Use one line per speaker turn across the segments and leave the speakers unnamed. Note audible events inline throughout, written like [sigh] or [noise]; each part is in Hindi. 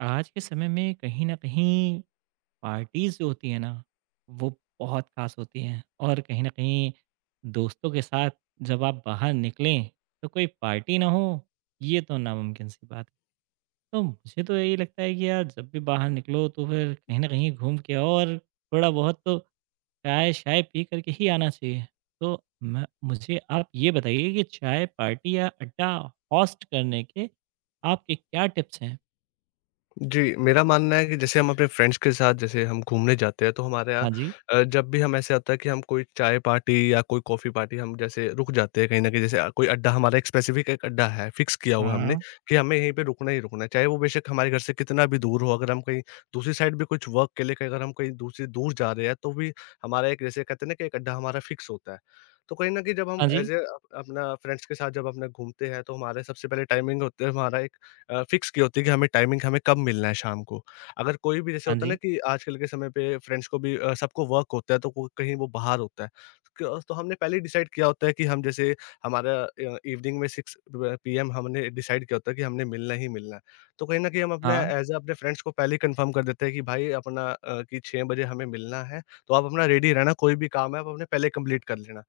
आज के समय में कहीं न कहीं पार्टीज़ जो होती है ना, वो बहुत ख़ास होती हैं और कहीं न कहीं दोस्तों के साथ जब आप बाहर निकलें, तो कोई पार्टी ना हो, ये तो नामुमकिन सी बात है। तो मुझे तो यही लगता है कि यार जब भी बाहर निकलो तो फिर कहीं न कहीं घूम के आओ और थोड़ा बहुत तो चाय-शाय पी कर के ही आना चाहिए। तो मैं मुझे आप ये बताइए कि चाय पार्टी या अड्डा होस्ट करने के आपके क्या टिप्स हैं?
जी, मेरा मानना है कि जैसे हम अपने फ्रेंड्स के साथ जैसे हम घूमने जाते हैं तो हमारे यहाँ
हाँ जी।
जब भी हम ऐसे होता है कि हम कोई चाय पार्टी या कोई कॉफ़ी पार्टी हम जैसे रुक जाते हैं कहीं न कहीं जैसे कोई अड्डा हमारा एक स्पेसिफ़िक एक अड्डा है, फ़िक्स किया हुआ है हमने
हाँ।
कि हमें यहीं पे रुकना ही रुकना है। चाहे वो बेशक हमारे घर से कितना भी दूर हो, अगर हम कहीं दूसरी साइड भी कुछ वर्क के लिए कहीं अगर हम कहीं दूसरी दूर जा रहे हैं तो भी हमारा एक जैसे कहते हैं ना कि एक अड्डा हमारा फ़िक्स होता है। तो कहीं न कहीं जब हम
हाँ जी,
ऐज़ अ, अप अपना फ्रेंड्स के साथ जब अपना घूमते हैं तो हमारे सबसे पहले टाइमिंग होते है हमारा फिक्स की होती है कि हमें टाइमिंग हमें कब मिलना है शाम को। अगर कोई भी जैसे
हाँ
होता है ना
जी,
कि आजकल के समय पे फ्रेंड्स को भी सबको वर्क होता है तो वो कहीं वो बाहर होता है। क तो हमने पहले ही डिसाइड किया होता है कि हम जैसे हमारा इवनिंग में 6 ब पीएम हमने डिसाइड किया होता है कि हमने मिलना ही मिलना है। तो कहीं न कहीं हम अपने
हाँ,
एज़ अ अपने फ्रेंड्स को पहले ही कन्फर्म कर देते हैं कि भाई अपना कि 6 बजे हमें मिलना है, तो आप अपना रेडी रहना, कोई भी काम है आप अपने पहले कंप्लीट कर लेना।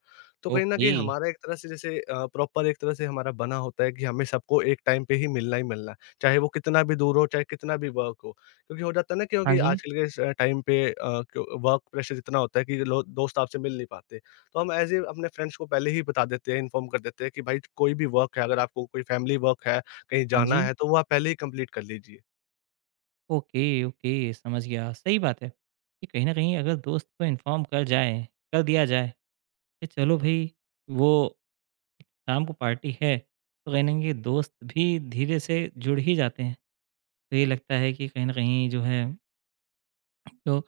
तो कहीं न
ओके।
कहीं हमारा एक तरह से जैसे प्रॉपर एक तरह से हमारा बना होता है कि हमें सबको एक टाइम पे ही मिलना है। चाहे वो कितना भी दूर हो, चाहे कितना भी वर्क हो। क्योंकि हो जाता है ना,
हाँ
क्योंकि
जी,
आजकल के इस टाइम पे अ, क्यो वर्क प्रेशर इतना होता है कि लो दोस्त आपसे मिल नहीं पाते। तो हम ऐसे अपने फ्रेंड्स को पहले ही बता देते हैं, इन्फॉर्म कर देते हैं कि भाई कोई भी वर्क है, अगर आपको कोई फैमिली वर्क है, कहीं
हाँ
जाना
जी,
है, तो वो आप पहले ही कंप्लीट कर लीजिए।
ओके, ओके, समझ गया। सही बात है कि कहीं न कहीं अगर दोस्त को इन्फॉर्म कर जाएँ कर दिया जाए कि चलो भई वो शाम को पार्टी है, तो कहीं न कहीं दोस्त भी धीरे से जुड़ ही जाते हैं। तो ये लगता है कि कहीं न कहीं जो है तो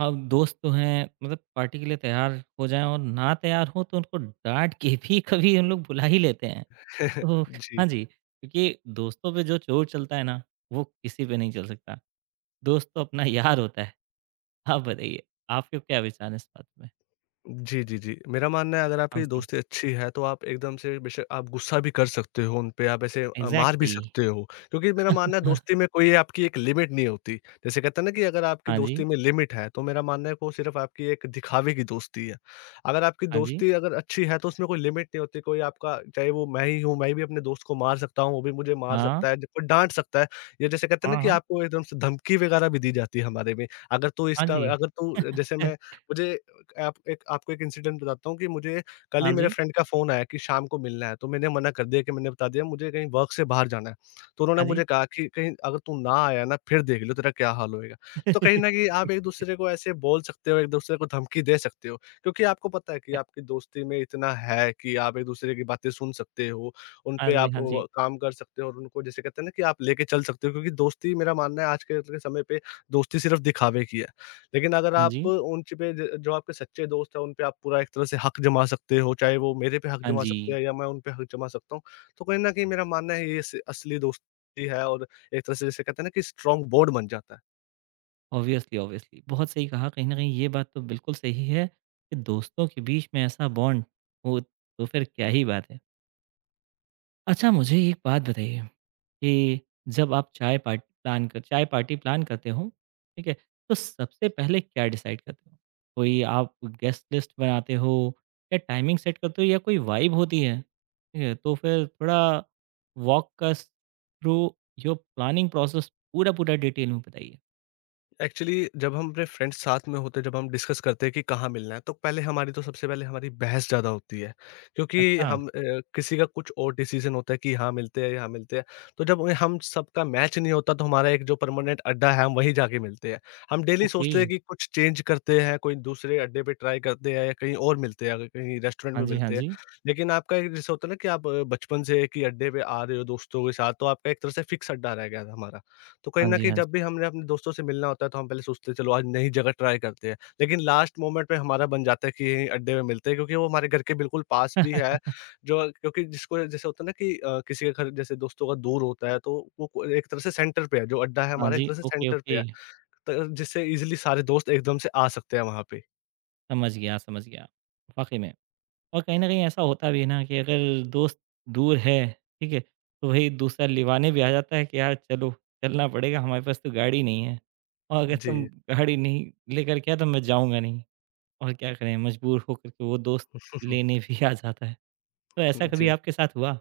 अब दोस्त तो हैं मतलब पार्टी के लिए तैयार हो जाएँ और ना तैयार हों तो उनको डाँट के भी कभी हम लोग बुला ही लेते हैं। ओह!
[laughs]
हाँ
जी।
जी, क्योंकि दोस्तों पे जो ज़ोर चलता है ना, वो किसी पे नहीं चल सकता। दोस्त तो अपना यार होता है। [laughs] आप बताइए, आपके क्या विचार हैं इस बात में?
जी, जी, जी। मेरा मानना है अगर
हाँ
आपकी
जी,
दोस्ती अच्छी है तो आप एकदम से बेशक आप गुस्सा भी कर सकते हो उन पे, आप ऐसे मार भी
एग्ज़ैक्टली।
सकते हो। क्योंकि मेरा
[laughs]
मानना है
हाँ
दोस्ती में कोई आपकी एक लिमिट नहीं होती। जैसे कहते हैं ना कि अगर आपकी
हाँ जी,
दोस्ती में लिमिट है तो मेरा मानना है वो सिर्फ़ आपकी एक दिखावे की दोस्ती है। अगर आपकी
हाँ जी,
दोस्ती अगर अच्छी है तो उसमें कोई लिमिट नहीं होती, कोई आपका चाहे वो मैं ही हूँ, मैं भी अपने दोस्त को मार सकता हूँ, वो भी मुझे मार
हाँ,
सकता है, कोई डाँट सकता है। या जैसे कहते हैं ना
हाँ,
कि
हाँ,
आपको एकदम से धमकी वगैरह भी दी जाती है हमारे में।
हाँ जी।
अगर तू जैसे मैं
[laughs]
मुझे एक आप एक आपको एक इंसिडेंट बताता हूँ कि मुझे कल
हाँ
ही मेरे
जी,
फ्रेंड का फ़ोन आया कि शाम को मिलना है, तो मैंने मना कर दिया कि मैंने बता दिया मुझे कहीं वर्क से बाहर जाना है। तो उन्होंने
हाँ जी।
मुझे कहा कि कहीं अगर तू ना आया ना फिर देख लियो तेरा क्या हाल होएगा। तो कहीं न
[laughs]
कहीं आप एक-दूसरे को ऐसे बोल सकते हो, एक-दूसरे को धमकी दे सकते हो, क्योंकि आपको पता है कि आपकी दोस्ती में इतना है कि आप एक-दूसरे की बातें सुन सकते हो, उन
हाँ
पे
जी,
आप
हाँ जी,
व काम कर सकते हो और उनको जैसे कहते हैं ना कि आप लेके चल सकते हो, क्योंकि दोस्ती मेरा मानना है आज के समय पे दोस्ती सिर्फ़ दिखावे की है। लेकिन अगर
हाँ
आप
जी,
उन च पे ज जो आपके सच्चे दोस्त हैं, उन पे आप पूरा एक तरह से हक जमा सकते हो, चाहे वो मेरे पे हक
हाँ
जमा सकते
जी।
हैं या मैं उन पे हक जमा सकता हूँ। तो कहीं न कहीं मेरा मानना है ये स असली दोस्ती है और एक तरह से जिसे कहते हैं ना कि स्ट्रॉन्ग बॉन्ड बन जाता है।
ऑब्वियसली, ऑब्वियसली, बहुत सही कहा। कहीं न कहीं ये बात तो बिल्कुल सही है कि दोस्तों के बीच में ऐसा बॉन्ड हो, तो फिर क्या ही बात है। अच्छा मुझे एक बात बताइए कि जब आप चाय पार्टी प्लान करते हो, ठीक है? तो सबसे पहले क्या डिसाइड करते हो? कोई आप गेस्ट लिस्ट बनाते हो या टाइमिंग सेट करते हो या कोई वाइब होती है? ठीक है? तो फिर थोड़ा walk us through your planning process पूरा-पूरा डिटेल में बताइए।
एक्चुअली जब हम अपने फ्रेंड्स साथ में होते हैं, जब हम डिस्कस करते हैं कि कहाँ मिलना है, तो पहले हमारी तो सबसे पहले हमारी बहस ज़्यादा होती है। क्योंकि
अच्छा,
हम किसी का कुछ और डिसीज़न होता है कि यहाँ मिलते हैं, यहाँ मिलते हैं। तो जब हम सबका मैच नहीं होता तो हमारा एक जो परमानेंट अड्डा है, हम वहीं जाके मिलते हैं। हम डेली
ओके।
सोचते हैं कि कुछ चेंज करते हैं, कोई दूसरे अड्डे पे ट्राई करते हैं या कहीं और मिलते हैं, अगर कहीं रेस्टोरेंट
हाँ
में
जी, हाँ
मिलते हैं।
जी।
लेकिन आपका एक जैसे होता है ना कि आप बचपन से एक ही अड्डे पे आ रहे हो दोस्तों के साथ, तो आपका एक तरह से फिक्स अड्डा रह गया था हमारा। तो कहीं
हाँ
न
जी,
कहीं
हाँ जी।
जब भी हमने अपने दोस्तों से मिलना होता है, तो हम पहले सोचते हैं चलो आज नई जगह ट्राई करते हैं। लेकिन लास्ट मोमेंट पे हमारा बन जाता है कि यहीं अड्डे में मिलते हैं, क्योंकि वो हमारे घर के बिल्कुल पास भी है।
[laughs]
जो क्योंकि जिसको जैसे होता है ना कि किसी के घर जैसे दोस्तों का दूर होता है तो वो को एक तरह से सेंटर पे है, जो अड्डा है
हाँ
हमारा एक
जी,
तरह से
ओके,
सेंटर पे
ओके।
है। तो जिससे ईज़िली सारे दोस्त एकदम से आ सकते हैं वहाँ पे।
समझ गया, समझ गया। वाक़ई में। और कहीं न कहीं ऐसा होता भी है ना कि अगर दोस्त दूर है, ठीक है? तो वही दूसरा लिवाने भी आ जाता है कि यार चलो, चलना पड़ेगा हमारे पास तो गाड़ी नहीं है। और अगर तुम
जी।
गाड़ी नहीं लेकर के आए तो मैं जाऊँगा नहीं। और क्या करें मजबूर होकर के वो दोस्त लेने
[laughs]
भी आ जाता है। तो ऐसा कभी
जी।
आपके साथ हुआ?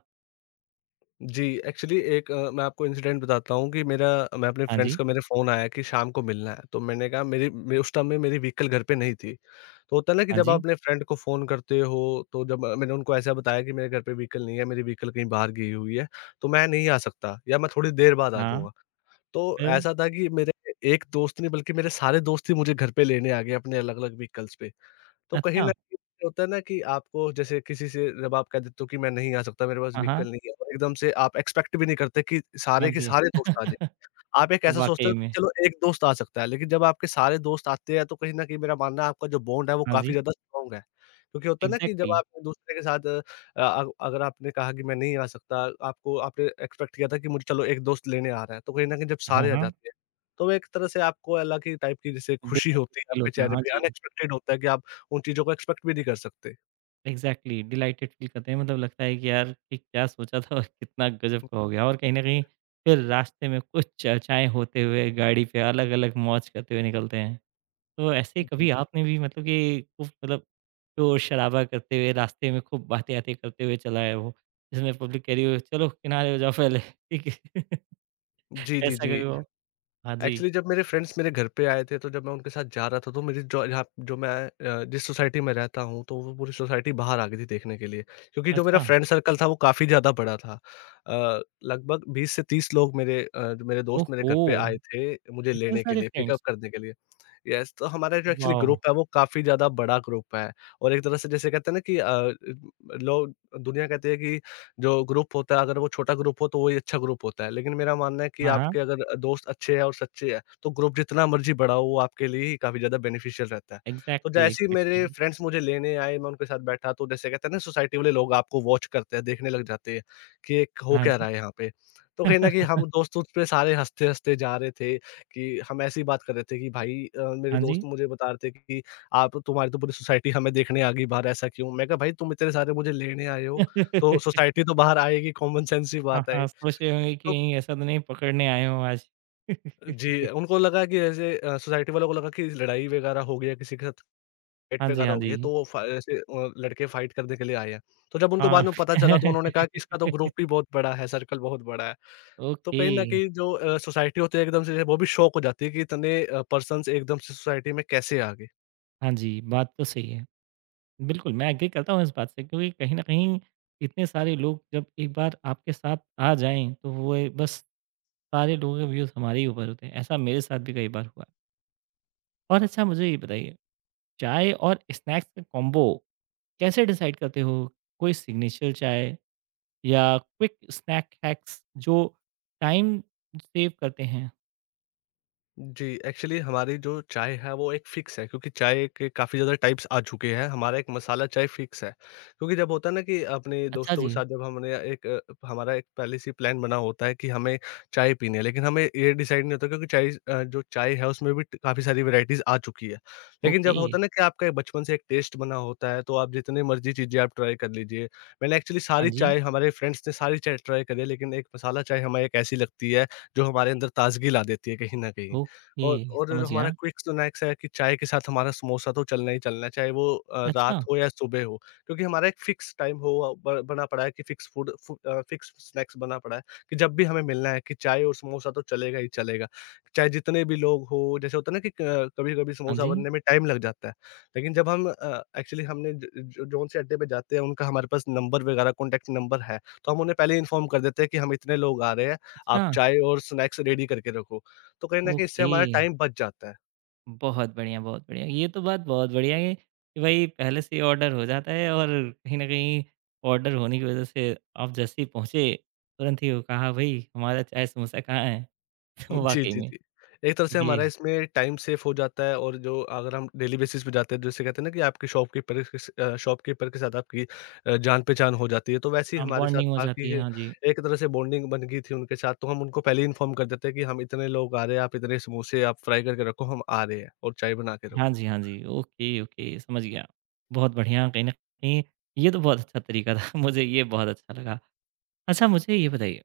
जी, एक्चुअली एक मैं आपको इंसिडेंट बताता हूँ कि मेरा मैं अपने
हाँ
फ्रेंड्स
जी,
का मेरे फ़ोन आया कि शाम को मिलना है, तो मैंने कहा मेरी मे उस टाइम में मेरी व्हीकल घर पे नहीं थी। तो होता है ना कि
हाँ
जब आप
जी,
अपने फ्रेंड को फ़ोन करते हो, तो जब मैंने उनको ऐसा बताया कि मेरे घर पे व्हीकल नहीं है, मेरी व्हीकल कहीं बाहर गई हुई है, तो मैं नहीं आ सकता या मैं थोड़ी देर बाद आ
हाँ,
जाऊँगा। तो
फिर?
ऐसा था कि मेरे एक दोस्त नहीं बल्कि मेरे सारे दोस्त ही मुझे घर पे लेने आ गए अपने अलग-अलग व्हीकल्स पे। तो कहीं
अच्छा,
न कहीं होता है ना कि आपको जैसे किसी से जब आप कह देते हो कि मैं नहीं आ सकता, मेरे पास
हाँ, हाँ,
व्हीकल नहीं है और एकदम से आप एक्सपेक्ट भी नहीं करते कि
हाँ
सारे के
जी।
सारे दोस्त आ।
[laughs]
आप एक ऐसा सोचते
वाक़ई
हो कि
में,
चलो एक दोस्त आ सकता है, लेकिन जब आपके सारे दोस्त आते हैं तो कहीं न कहीं मेरा मानना है आपका जो बॉन्ड है वो
हाँ
काफ़ी
जी,
ज़्यादा स्ट्रॉन्ग है। क्योंकि होता है ना कि जब
एग्ज़ैक्टली
आप एक दूसरे के साथ अ, अग अगर आपने कहा कि मैं नहीं आ सकता, आपको आपने एक्सपेक्ट किया था कि मुझे चलो एक दोस्त लेने आ रहा है, तो कहीं न कहीं जब
हाँ,
सारे आ
हाँ,
जाते हैं, तो एक तरह से आपको अलग ही टाइप की जैसे खुशी होती है
फील
आपके
होता है,
चेहरे
हाँ
पे,
जी।
अनएक्सपेक्टेड होता है कि आप उन चीज़ों को एक्सपेक्ट भी नहीं कर सकते।
एग्जैक्टली exactly, डिलाइटेड फील करते हैं मतलब लगता है कि यार कि क्या सोचा था और कितना गजब
हुँ,
का हो गया और कहीं ना कहीं फिर रास्ते में कुछ चर्चाएं होते हुए गाड़ी पे अलग अलग मौज करते हुए निकलते हैं तो ऐसे ही कभी
जी।
आपने भी मतलब कि खूब मतलब शोर शराबा करते हुए रास्ते में खूब बातें आते करते हुए चला है वो जिसमें पब्लिक कह रही हो चलो किनारे हो जाओ पहले ठीक है [laughs]
जी, जी,
ऐसा
जी।
कभी हो हाँ जी
एक्चुअली जब मेरे फ्रेंड्स मेरे घर पे आए थे, तो जब मैं उनके साथ जा रहा था, तो मेरी जो यहाँ जो मैं जिस सोसाइटी में रहता हूँ, तो वो पूरी सोसाइटी बाहर आ गई थी देखने के लिए। क्योंकि जो मेरा
अच्छा
फ्रेंड सर्कल था, वो काफ़ी ज़्यादा बड़ा था। लगभग 20 से 30 लोग मेरे जो मेरे दोस्त मेरे
ओहो
घर पे आए थे, मुझे
इतने
लेने के
सारे
लिए, पिकअप
फ्रेंड्स
करने के लिए। येस, तो हमारा जो एक्चुअली
वाह
ग्रुप है, वो काफ़ी ज़्यादा बड़ा ग्रुप है और एक तरह से जैसे कहते हैं ना कि लोग दुनिया कहती है कि जो ग्रुप होता है, अगर वो छोटा ग्रुप हो तो वही अच्छा ग्रुप होता है। लेकिन मेरा मानना है कि
हाँ हाँ
आपके अगर दोस्त अच्छे हैं और सच्चे हैं तो ग्रुप जितना मर्ज़ी बड़ा हो वो आपके लिए ही काफ़ी ज़्यादा बेनिफिशियल रहता है। तो
एग्जैक्टली
जैसे ही
एग्जैक्टली
मेरे फ्रेंड्स मुझे लेने आए, मैं उनके साथ बैठा, तो जैसे कहते हैं ना, सोसाइटी वाले लोग आपको वॉच करते हैं, देखने लग जाते हैं कि ये हो
हाँ
क्या
जी
रहा है यहाँ पे। तो कहीं न कहीं
[laughs]
हम दोस्त उस पे सारे हँसते-हँसते जा रहे थे कि हम ऐसी बात कर रहे थे कि भाई मेरे
हाँ जी
दोस्त मुझे बता रहे थे कि आप तुम्हारी तो पूरी सोसाइटी हमें देखने आ गई बाहर, ऐसा क्यों? मैं कहा भाई तुम इतने सारे मुझे लेने आए हो।
हाँ,
तो सोसाइटी तो बाहर आएगी, कॉमन सेंस की बात है
हाँ,
ये।
सोच रहे होंगे कि
तो
कहीं ऐसा तो नहीं पकड़ने आए हो आज।
जी,
[laughs]
उनको लगा कि ऐसे सोसाइटी वालों को लगा कि लड़ाई वगैरह हो गई है, किसी के साथ फाइट
हाँ जी,
वगैरह
हाँ
हो गई है, तो
जी।
वो फ ऐसे लड़के फाइट करने के लिए आए हैं। तो जब उनको
हाँ।
बाद में पता चला, तो उन्होंने कहा
[laughs]
कि इसका तो ग्रुप भी बहुत बड़ा है, सर्कल बहुत बड़ा है। तो
ओके।
कहीं न कहीं जो सोसाइटी होती है एकदम से वो भी शॉक हो जाती है कि इतने पर्सन्स एकदम से सोसाइटी में कैसे आ गए।
हाँ जी, बात तो सही है। बिल्कुल, मैं एग्री करता हूँ इस बात से क्योंकि कहीं न कहीं इतने सारे लोग जब एक बार आपके साथ आ जाएँ, तो वो ए बस सारे लोगों के व्यूज़ हमारे ही ऊपर होते हैं। ऐसा मेरे साथ भी कई बार हुआ है। और अच्छा मुझे ये बताइए, चाय और स्नैक्स का कॉम्बो कैसे डिसाइड करते हो? कोई सिग्नेचर चाय या क्विक स्नैक हैक्स जो टाइम सेव करते हैं?
जी, एक्चुअली हमारी जो चाय है वो एक फ़िक्स है, क्योंकि चाय के काफ़ी ज़्यादा टाइप्स आ चुके हैं। हमारा एक मसाला चाय फ़िक्स है, क्योंकि जब होता है ना कि अपने
अच्छा
दोस्तों के
जी।
साथ जब हमने एक अ, हमारा एक पहले से ही प्लान बना होता है कि हमें चाय पीनी है। लेकिन हमें ये डिसाइड नहीं होता, क्योंकि चाय जो चाय है उसमें भी काफ़ी सारी वैराइटीज़ आ चुकी है। लेकिन
ओके।
जब होता है ना कि आपका एक बचपन से एक टेस्ट बना होता है, तो आप जितनी मर्ज़ी चीज़ें आप ट्राई कर लीजिए। मैंने एक्चुअली
हाँ
सारी
जी।
चाय, हमारे फ्रेंड्स ने सारी चाय ट्राई करी है, लेकिन एक मसाला चाय हमें एक ऐसी लगती है जो हमारे अंदर ताज़गी ला देती है कहीं न कहीं।
ओके,
और जो
समझ
हमारा
गया।
क्विक स्नैक्स है कि चाय के साथ हमारा समोसा तो चलना ही चलना है, चाहे वो रात
अच्छा।
हो या सुबह हो। क्योंकि हमारा एक फिक्स टाइम हो अ, ब बना पड़ा है कि फिक्स फिक्स स्नैक्स बना पड़ा है कि जब भी हमें मिलना है कि चाय और समोसा तो चलेगा ही चलेगा। चाहे जितने भी लोग हो, जैसे होता है ना कि क कभी-कभी
हाँ
समोसा
जी।
बनने में टाइम लग जाता है। लेकिन एक्चुअली हमने ज ज जौन से अड्डे पे जाते हैं उनका हमारे पास नंबर वगैरह, कॉन्टैक्ट नंबर है, तो हम उन्हें पहले ही इन्फॉर्म कर देते हैं कि हम इतने लोग आ रहे हैं,
अच्छा,
आप चाय और स्नैक्स रेडी करके रखो। तो कहीं न कहीं इससे
ओके।
हमारा टाइम बच जाता है।
बहुत बढ़िया, बहुत बढ़िया। ये तो बात बहुत बढ़िया है कि भाई पहले से ही ऑर्डर हो जाता है और कहीं न कहीं ऑर्डर होने की वज़ह से आप जैसे ही पहुँचे, तुरंत ही वो कहा, "भई, हमारा चाय समोसा कहाँ है?" [laughs] तो
जी,
वाक़ई
जी,
में
जी। एक तरह से
ये
हमारा इसमें टाइम सेव हो जाता है, और जो अगर हम डेली बेसिस पे जाते हैं, जैसे कहते हैं ना कि आपके शॉपकीपर के साथ आपकी जान-पहचान हो जाती है। तो वैसे ही
हाँ,
हमारे साथ
बॉन्डिंग हो
था
जाती
कि
है।
ये
हाँ जी।
एक तरह से बॉन्डिंग बन गई थी उनके साथ, तो हम उनको पहले ही इन्फॉर्म कर देते हैं कि हम इतने लोग आ रहे हैं, आप इतने समोसे आप फ्राई करके रखो, हम आ रहे हैं, और चाय बना के
हाँ
रखो।
जी, हाँ जी। ओके, ओके समझ गया। बहुत बढ़िया कहीं न कहीं ये तो बहुत अच्छा तरीका था। [laughs] मुझे ये बहुत अच्छा लगा। अच्छा मुझे ये बताइए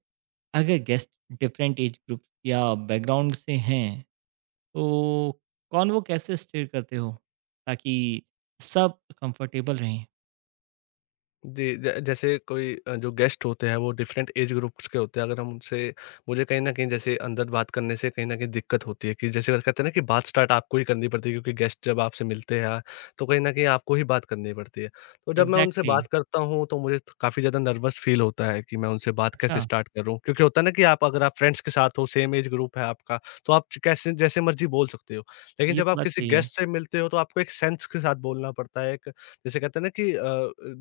अगर गेस्ट डिफरेंट एज ग्रुप या बैकग्राउंड से हैं, तो कॉन्वो कैसे स्टीयर करते हो ताकि सब कंफर्टेबल रहें?
जी, ज जैसे कोई जो गेस्ट होते हैं वो डिफरेंट एज ग्रुप्स के होते हैं। अगर हम उनसे मुझे कहीं न कहीं जैसे अंदर बात करने से कहीं न कहीं दिक्कत होती है कि जैसे वो कहते हैं ना कि बात स्टार्ट आपको ही करनी पड़ती है, क्योंकि गेस्ट जब आपसे मिलते हैं तो कहीं न कहीं आपको ही बात करनी पड़ती है। तो जब मैं उनसे
एग्ज़ैक्टली
बात करता हूँ तो मुझे त काफ़ी ज़्यादा नर्वस फ़ील होता है कि मैं उनसे बात कैसे
अच्छा,
स्टार्ट करूँ? क्योंकि होता है ना कि आप अगर आप फ्रेंड्स के साथ हो, सेम एज ग्रुप है आपका, तो आप च कैसे जैसे मर्ज़ी बोल सकते हो। लेकिन
ये
जब
तो
आप
बात
किसी
सही है।
गेस्ट से मिलते हो, तो आपको एक सेंस के साथ बोलना पड़ता है, एक जैसे कहते हैं ना कि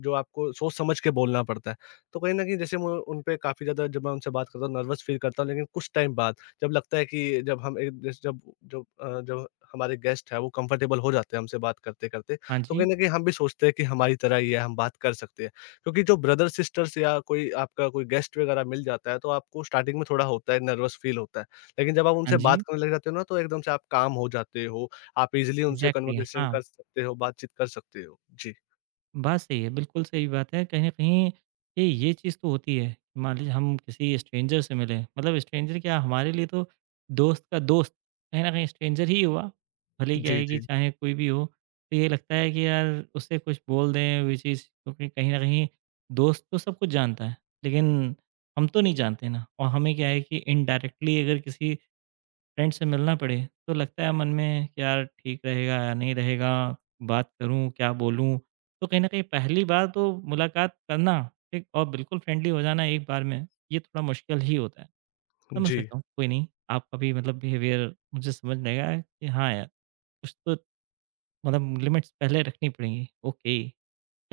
जो आपको सोच समझ के बोलना पड़ता है। तो कहीं न कहीं जैसे मैं उन पे काफ़ी ज़्यादा, जब मैं उनसे बात करता हूँ नर्वस फ़ील करता हूँ, लेकिन कुछ टाइम बाद जब लगता है कि जब हम एक जैसे जब जब अ, जब हमारे गेस्ट हैं वो कंफर्टेबल हो जाते हैं हमसे बात करते-करते,
हाँ
तो कहीं
जी,
न कहीं हम भी सोचते हैं कि हमारी तरह ही है, हम बात कर सकते हैं। क्योंकि जो ब्रदर सिस्टर्स या कोई आपका कोई गेस्ट वगैरह मिल जाता है, तो आपको स्टार्टिंग में थोड़ा होता है, नर्वस फ़ील होता है। लेकिन जब आप
हाँ
उनसे
जी।
बात करने लग जाते हो ना, तो एकदम से आप काम हो जाते हो, आप ईज़िली उनसे
एग्ज़ैक्टली
कन्वर्सेशन
हाँ।
कर सकते हो, बातचीत कर सकते हो। जी।
बात सही है, बिल्कुल सही बात है। कहीं न कहीं ये चीज़ तो होती है। कि मान लीजिए हम किसी स्ट्रेंजर से मिले, मतलब स्ट्रेंजर क्या हमारे लिए तो दोस्त का दोस्त कहीं न कहीं स्ट्रेंजर ही हुआ। भले ही क्या
जी,
है कि
जी।
चाहे कोई भी हो, तो ये लगता है कि यार उससे कुछ बोल दें वो चीज़ क्योंकि कहीं न कहीं दोस्त तो सब कुछ जानता है, लेकिन हम तो नहीं जानते ना और हमें क्या है कि इनडायरेक्टली अगर किसी फ्रेंड से मिलना पड़े तो लगता है मन में कि यार ठीक रहेगा या नहीं रहेगा बात करूं क्या बोलूं तो कहीं ना कहीं पहली बार तो मुलाकात करना ठीक और बिल्कुल फ्रेंडली हो जाना एक बार में ये थोड़ा मुश्किल ही होता है समझ
जी।
सकता हूँ कोई नहीं आपका भी मतलब बिहेवियर मुझे समझ में आएगा कि हाँ यार कुछ तो मतलब लिमिट्स पहले रखनी पड़ेंगी ओके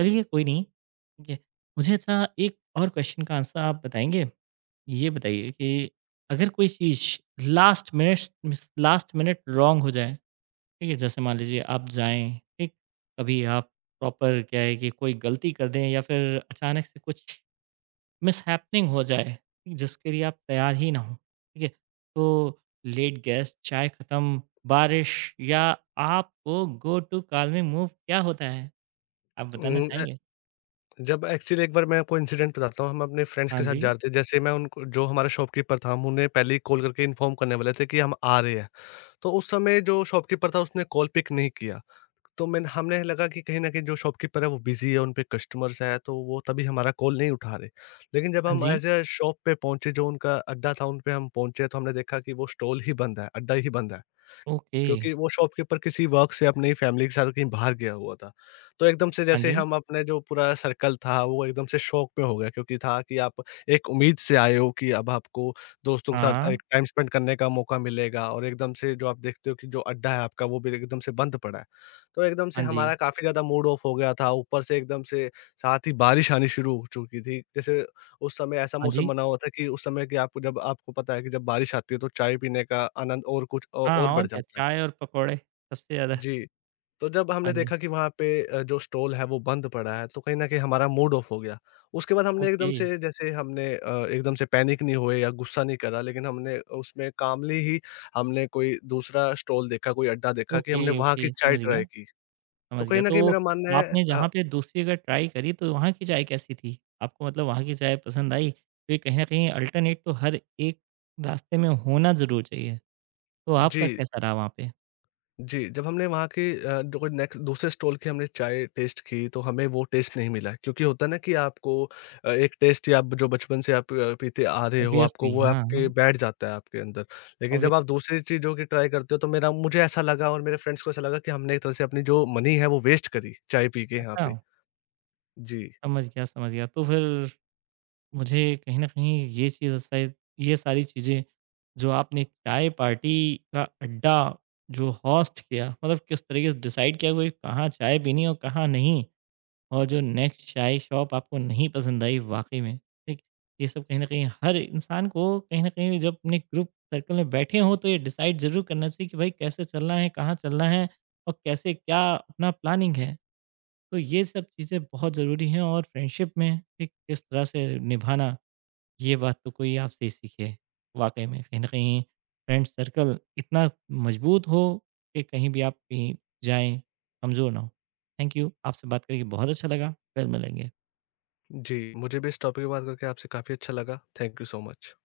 चलिए कोई नहीं ठीक है मुझे अच्छा एक और क्वेश्चन का आंसर आप बताएंगे ये बताइए कि अगर कोई चीज़ लास्ट मिनट रॉन्ग हो जाए, ठीक है? जैसे मान लीजिए आप जाएँ, ठीक? कभी आप प्रॉपर क्या है कि कोई गलती कर दें या फिर अचानक से कुछ मिसहैपनिंग हो जाए, ठीक, जिसके लिए आप तैयार ही ना हों, ठीक है? तो लेट गैस, चाय खत्म, बारिश या आपको गो टू कॉल में मूव क्या होता है? आप बताना
उम, ए
चाहेंगे?
जब एक्चुअली एक बार मैं आपको इंसिडेंट बताता हूँ, हम अपने फ्रेंड्स
हाँ
के साथ
जी,
जा रहे थे, जैसे मैं उनको, जो हमारा शॉपकीपर था, हम उन्हें पहले ही कॉल करके इन्फॉर्म करने वाले थे कि हम आ रहे हैं। तो उस समय जो शॉपकीपर था उसने कॉल पिक नहीं किया। तो मैंने हमें लगा कि कहीं न कहीं जो शॉपकीपर है वो बिज़ी है, उन पे कस्टमर्स हैं, तो वो तभी हमारा कॉल नहीं उठा रहे। लेकिन जब
हाँ
हम
जी,
एज़ अ शॉप पे पहुँचे, जो उनका अड्डा था, उन पे हम पहुँचे, तो हमने देखा कि वो स्टॉल ही बंद है, अड्डा ही बंद है।
ओके,
क्योंकि वो शॉपकीपर किसी वर्क से अपनी फैमिली के साथ कहीं बाहर गया हुआ था। तो एकदम से
हाँ
जैसे
जी,
हम अपने, जो पूरा सर्कल था वो एकदम से शॉक में हो गया, क्योंकि था कि आप एक उम्मीद से आए हो कि अब आपको दोस्तों के साथ
हाँ,
एक टाइम स्पेंड करने का मौका मिलेगा, और एकदम से जो आप देखते हो कि जो अड्डा है आपका वो भी एकदम से बंद पड़ा है। तो एकदम से
हाँ जी,
हमारा काफ़ी ज़्यादा मूड ऑफ हो गया था, ऊपर से एकदम से साथ ही बारिश आनी शुरू हो चुकी थी। जैसे उस समय ऐसा
हाँ
मौसम
जी।
बना हुआ था कि उस समय, कि आपको, जब आपको पता है कि जब बारिश आती है तो चाय पीने का आनंद और कुछ औ और
हाँ, और
बढ़
क्या
जाता है।
चाय और पकौड़े सबसे ज़्यादा
जी, तो जब हमने
हाँ जी।
देखा कि वहाँ पे जो स्टॉल है वो बंद पड़ा है, तो कहीं न कहीं हमारा मूड ऑफ हो गया। उसके बाद हमने
ओके,
एकदम से, जैसे हमने एकदम से पैनिक नहीं हुए या गुस्सा नहीं करा, लेकिन हमने उसमें कामली ही हमने कोई दूसरा स्टॉल देखा, कोई अड्डा देखा कि हमने वहाँ की
ओके
चाय
समझ गया,
ट्राई की। तो
समझ गया।
कहीं न कहीं
तो
मेरा मानना है
आपने जहाँ पे दूसरी अगर ट्राई करी तो वहाँ की चाय कैसी थी? आपको मतलब वहाँ की चाय पसंद आई? तो ये कहीं न कहीं अल्टरनेट तो हर एक रास्ते में होना ज़रूर चाहिए। तो
जी।
आपका कैसा रहा वहाँ पे?
जी, जब हमने वहाँ के जो नेक्स्ट दूसरे स्टॉल की हमने चाय टेस्ट की, तो हमें वो टेस्ट नहीं मिला, क्योंकि होता है ना कि आपको एक टेस्ट, या आप जो बचपन से आप पीते आ रहे हो, आपको
ऑब्वियसली
वो
हाँ,
आपके
हाँ।
बैठ जाता है आपके अंदर। लेकिन
ऑब्वियस
जब आप दूसरी चीज़ों की ट्राई करते हो, तो मेरा मुझे ऐसा लगा और मेरे फ्रेंड्स को ऐसा लगा कि हमने एक तरह से अपनी जो मनी है, वो वेस्ट करी चाय पी के यहाँ
अच्छा,
पे। जी,
समझ गया, समझ गया। तो फिर मुझे कहीं न कहीं ये चीज़ शायद ये सारी चीज़ें जो आपने चाय पार्टी का अड्डा जो होस्ट किया मतलब किस तरीके से डिसाइड किया कोई कहाँ चाय पीनी है और कहाँ नहीं और जो नेक्स्ट चाय शॉप आपको नहीं पसंद आई वाक़ई में, ठीक? ये सब कहीं न कहीं हर इंसान को कहीं न कहीं जब अपने ग्रुप सर्कल में बैठे हों तो ये डिसाइड ज़रूर करना चाहिए कि भाई कैसे चलना है, कहाँ चलना है और कैसे क्या अपना प्लानिंग है। तो ये सब चीज़ें बहुत ज़रूरी हैं और फ्रेंडशिप में ठीक किस तरह से निभाना ये बात तो कोई आपसे ही सीखे। वाक़ई में कहीं न कहीं फ्रेंड सर्कल इतना मजबूत हो कि कहीं भी आप कहीं जाएँ, कमज़ोर ना हो। थैंक यू, आपसे बात करके बहुत अच्छा लगा। फिर मिलेंगे।
जी, मुझे भी इस टॉपिक पे बात करके आपसे काफ़ी अच्छा लगा। Thank you so much.